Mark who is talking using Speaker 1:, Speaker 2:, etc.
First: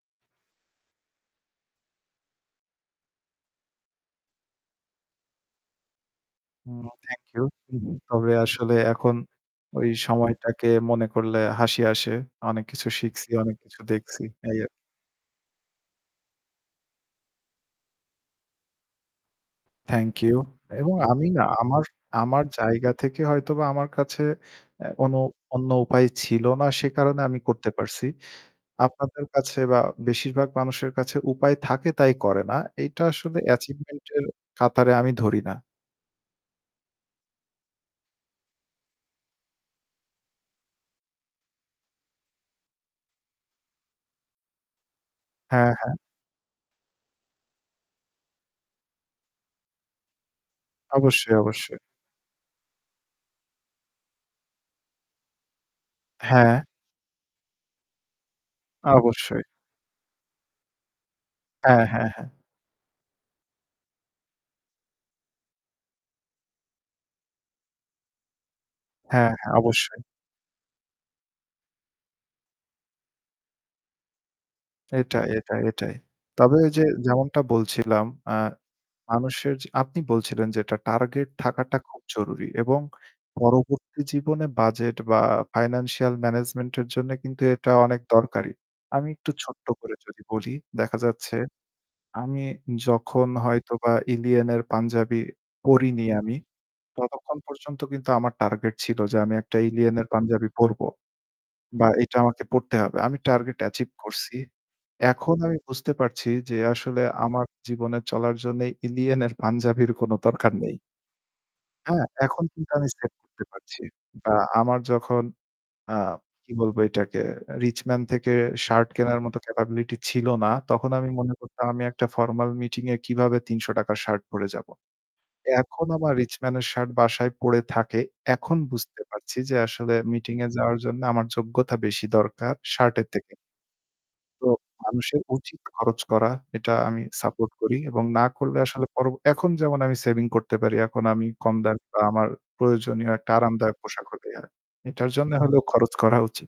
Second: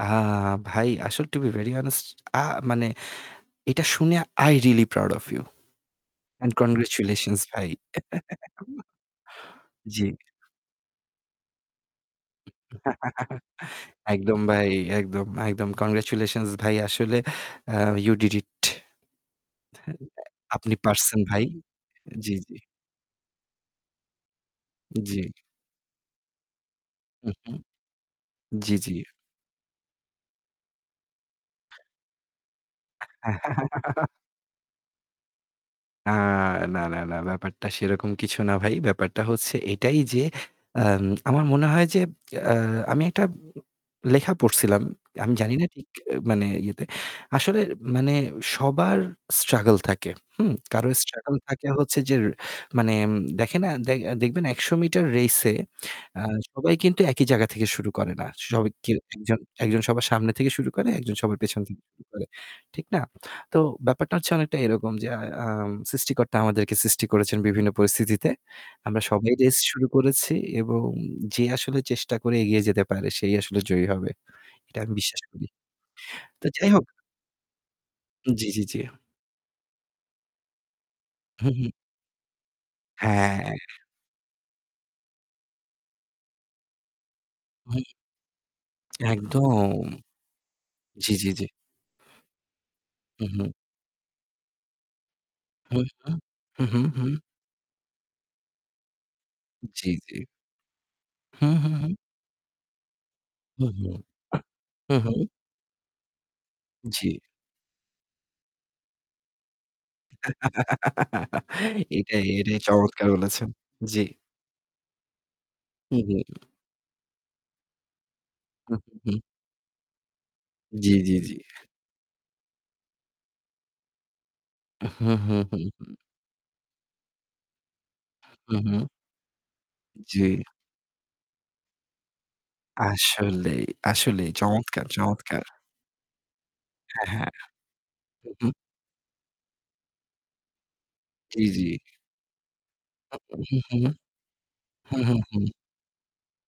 Speaker 1: আম ভাই, আসল to be very honest আ মানে এটা শুনে I really proud of you and
Speaker 2: হুম থ্যাংক
Speaker 1: congratulations
Speaker 2: ইউ।
Speaker 1: ভাই।
Speaker 2: তবে আসলে এখন ওই
Speaker 1: জি।
Speaker 2: সময়টাকে মনে করলে হাসি আসে। অনেক কিছু শিখছি, অনেক কিছু দেখছি।
Speaker 1: একদম
Speaker 2: এই আরকি।
Speaker 1: ভাই, একদম, একদম। কংগ্রাচুলেশনস ভাই আসলে আ you did it [unintelligible]
Speaker 2: thank you
Speaker 1: আপনি
Speaker 2: এবং
Speaker 1: পারছেন
Speaker 2: আমি না
Speaker 1: ভাই।
Speaker 2: আমার,
Speaker 1: জি,
Speaker 2: আমার
Speaker 1: জি।
Speaker 2: জায়গা থেকে হয়তোবা আমার কাছে অ্যা কোনো
Speaker 1: জি।
Speaker 2: অন্য উপায় ছিল না সে কারণে
Speaker 1: হুম,
Speaker 2: আমি
Speaker 1: হুম।
Speaker 2: করতে পারছি।
Speaker 1: জি, জি।
Speaker 2: আপনাদের কাছে বা বেশিরভাগ মানুষের কাছে উপায় থাকে তাই করে না। এটা আসলে অ্যাচিভমেন্ট এর কাতারে আমি ধরি না।
Speaker 1: আ না, না, না ব্যাপারটা সেরকম কিছু না ভাই। ব্যাপারটা হচ্ছে এটাই যে আম আমার মনে হয় যে আ আমি একটা লেখা পড়ছিলাম। আমি জানি না
Speaker 2: হ্যাঁ,
Speaker 1: ঠিক
Speaker 2: হ্যাঁ।
Speaker 1: মানে ইয়েতে। আসলে মানে সবার স্ট্রাগল থাকে, হুম। কারো
Speaker 2: অবশ্যই,
Speaker 1: স্ট্রাগল থাকে
Speaker 2: অবশ্যই।
Speaker 1: হচ্ছে যে মানে এম দেখে না দে দেখবেন ১০০ মিটার রেইস এ আ
Speaker 2: হ্যাঁ।
Speaker 1: সবাই কিন্তু একই জায়গা থেকে শুরু করে না। সবা কেও একজন,
Speaker 2: অবশ্যই।
Speaker 1: একজন সবার সামনে থেকে শুরু করে, একজন সবার পেছন থেকে
Speaker 2: হ্যাঁ,
Speaker 1: শুরু
Speaker 2: হ্যাঁ,
Speaker 1: করে।
Speaker 2: হ্যাঁ।
Speaker 1: ঠিক না? তো ব্যাপারটা হচ্ছে অনেকটা এরকম যে আ আম সৃষ্টিকর্তা আমাদেরকে সৃষ্টি করেছেন বিভিন্ন পরিস্থিতিতে। আমরা
Speaker 2: হ্যাঁ,
Speaker 1: সবাই
Speaker 2: হ্যাঁ
Speaker 1: রেস শুরু
Speaker 2: অবশ্যই।
Speaker 1: করেছি এবং যে আসলে চেষ্টা করে এগিয়ে যেতে পারে সেই আসলে জয়ী হবে। এটা আমি বিশ্বাস
Speaker 2: এটাই,
Speaker 1: করি।
Speaker 2: এটাই, এটাই।
Speaker 1: তো
Speaker 2: তবে
Speaker 1: যাই
Speaker 2: ওই যে
Speaker 1: হোক।
Speaker 2: যেমনটা বলছিলাম অ্যা
Speaker 1: জি, জি, জি।
Speaker 2: মানুষের যে আপনি বলছিলেন, যে এটা টার্গেট
Speaker 1: হু, হু।
Speaker 2: থাকাটা খুব জরুরী এবং
Speaker 1: হ্যাঁ।
Speaker 2: পরবর্তী জীবনে বাজেট বা ফাইন্যান্সিয়াল ম্যানেজমেন্ট এর জন্য কিন্তু এটা
Speaker 1: হুম।
Speaker 2: অনেক দরকারী। আমি একটু ছোট্ট
Speaker 1: একদম।
Speaker 2: করে যদি বলি, দেখা
Speaker 1: জি, জি,
Speaker 2: যাচ্ছে
Speaker 1: জি।
Speaker 2: আমি
Speaker 1: হু,
Speaker 2: যখন
Speaker 1: হু।
Speaker 2: হয়তো বা 'ILLIYEEN' এর পাঞ্জাবি
Speaker 1: হু,
Speaker 2: পড়িনি
Speaker 1: হু।
Speaker 2: আমি
Speaker 1: হু, হু, হু।
Speaker 2: ততক্ষণ পর্যন্ত কিন্তু আমার টার্গেট ছিল যে আমি একটা
Speaker 1: জি,
Speaker 2: 'ILLIYEEN' এর
Speaker 1: জি।
Speaker 2: পাঞ্জাবি পড়বো।
Speaker 1: হু, হু, হু।
Speaker 2: বা এটা আমাকে পড়তে হবে। আমি টার্গেট
Speaker 1: হু, হু।
Speaker 2: অ্যাচিভ করছি।
Speaker 1: হু, হু।
Speaker 2: এখন আমি বুঝতে পারছি যে আসলে
Speaker 1: জি।
Speaker 2: আমার জীবনে চলার জন্য 'ILLIYEEN' এর পাঞ্জাবির কোন দরকার নেই। হ্যাঁ,
Speaker 1: এটাই,
Speaker 2: এখন
Speaker 1: এটাই
Speaker 2: কিন্তু আমি
Speaker 1: চমৎকার
Speaker 2: সেট করতে
Speaker 1: বলেছেন!
Speaker 2: পারছি।
Speaker 1: জি।
Speaker 2: আমার যখন আ
Speaker 1: হু, হু।
Speaker 2: কি বলবো এটাকে 'RichMan' থেকে
Speaker 1: হুম,
Speaker 2: শার্ট
Speaker 1: হুম।
Speaker 2: কেনার মত ক্যাপাবিলিটি ছিল না তখন
Speaker 1: জি,
Speaker 2: আমি
Speaker 1: জি,
Speaker 2: মনে
Speaker 1: জি।
Speaker 2: করতাম আমি একটা ফরমাল মিটিং এ কিভাবে ৳৩০০ র শার্ট পরে যাব?
Speaker 1: হু, হু, হু,
Speaker 2: এখন
Speaker 1: হু।
Speaker 2: আমার 'RichMan' এর শার্ট বাসায় পড়ে থাকে।
Speaker 1: হু,
Speaker 2: এখন
Speaker 1: হু।
Speaker 2: বুঝতে পারছি যে আসলে
Speaker 1: জি।
Speaker 2: মিটিং এ যাওয়ার জন্য আমার যোগ্যতা বেশি দরকার শার্টের থেকে।
Speaker 1: আসলেই, আসলেই
Speaker 2: তো
Speaker 1: চমৎকার!
Speaker 2: মানুষের
Speaker 1: চমৎকার!
Speaker 2: উচিত খরচ করা। এটা আমি
Speaker 1: হ্যাঁ, হ্যাঁ।
Speaker 2: সাপোর্ট করি এবং না
Speaker 1: হুম, হুম।
Speaker 2: করলে আসলে পর এখন যেমন আমি সেভিং করতে পারি, এখন আমি
Speaker 1: জি,
Speaker 2: কম
Speaker 1: জি।
Speaker 2: দামি বা আমার প্রয়োজনীয় একটা
Speaker 1: হু, হু।
Speaker 2: আরামদায়ক পোশাক হলেই হয়।
Speaker 1: হুম,
Speaker 2: এটার
Speaker 1: হুম,
Speaker 2: জন্য
Speaker 1: হুম।
Speaker 2: হলেও খরচ করা উচিত।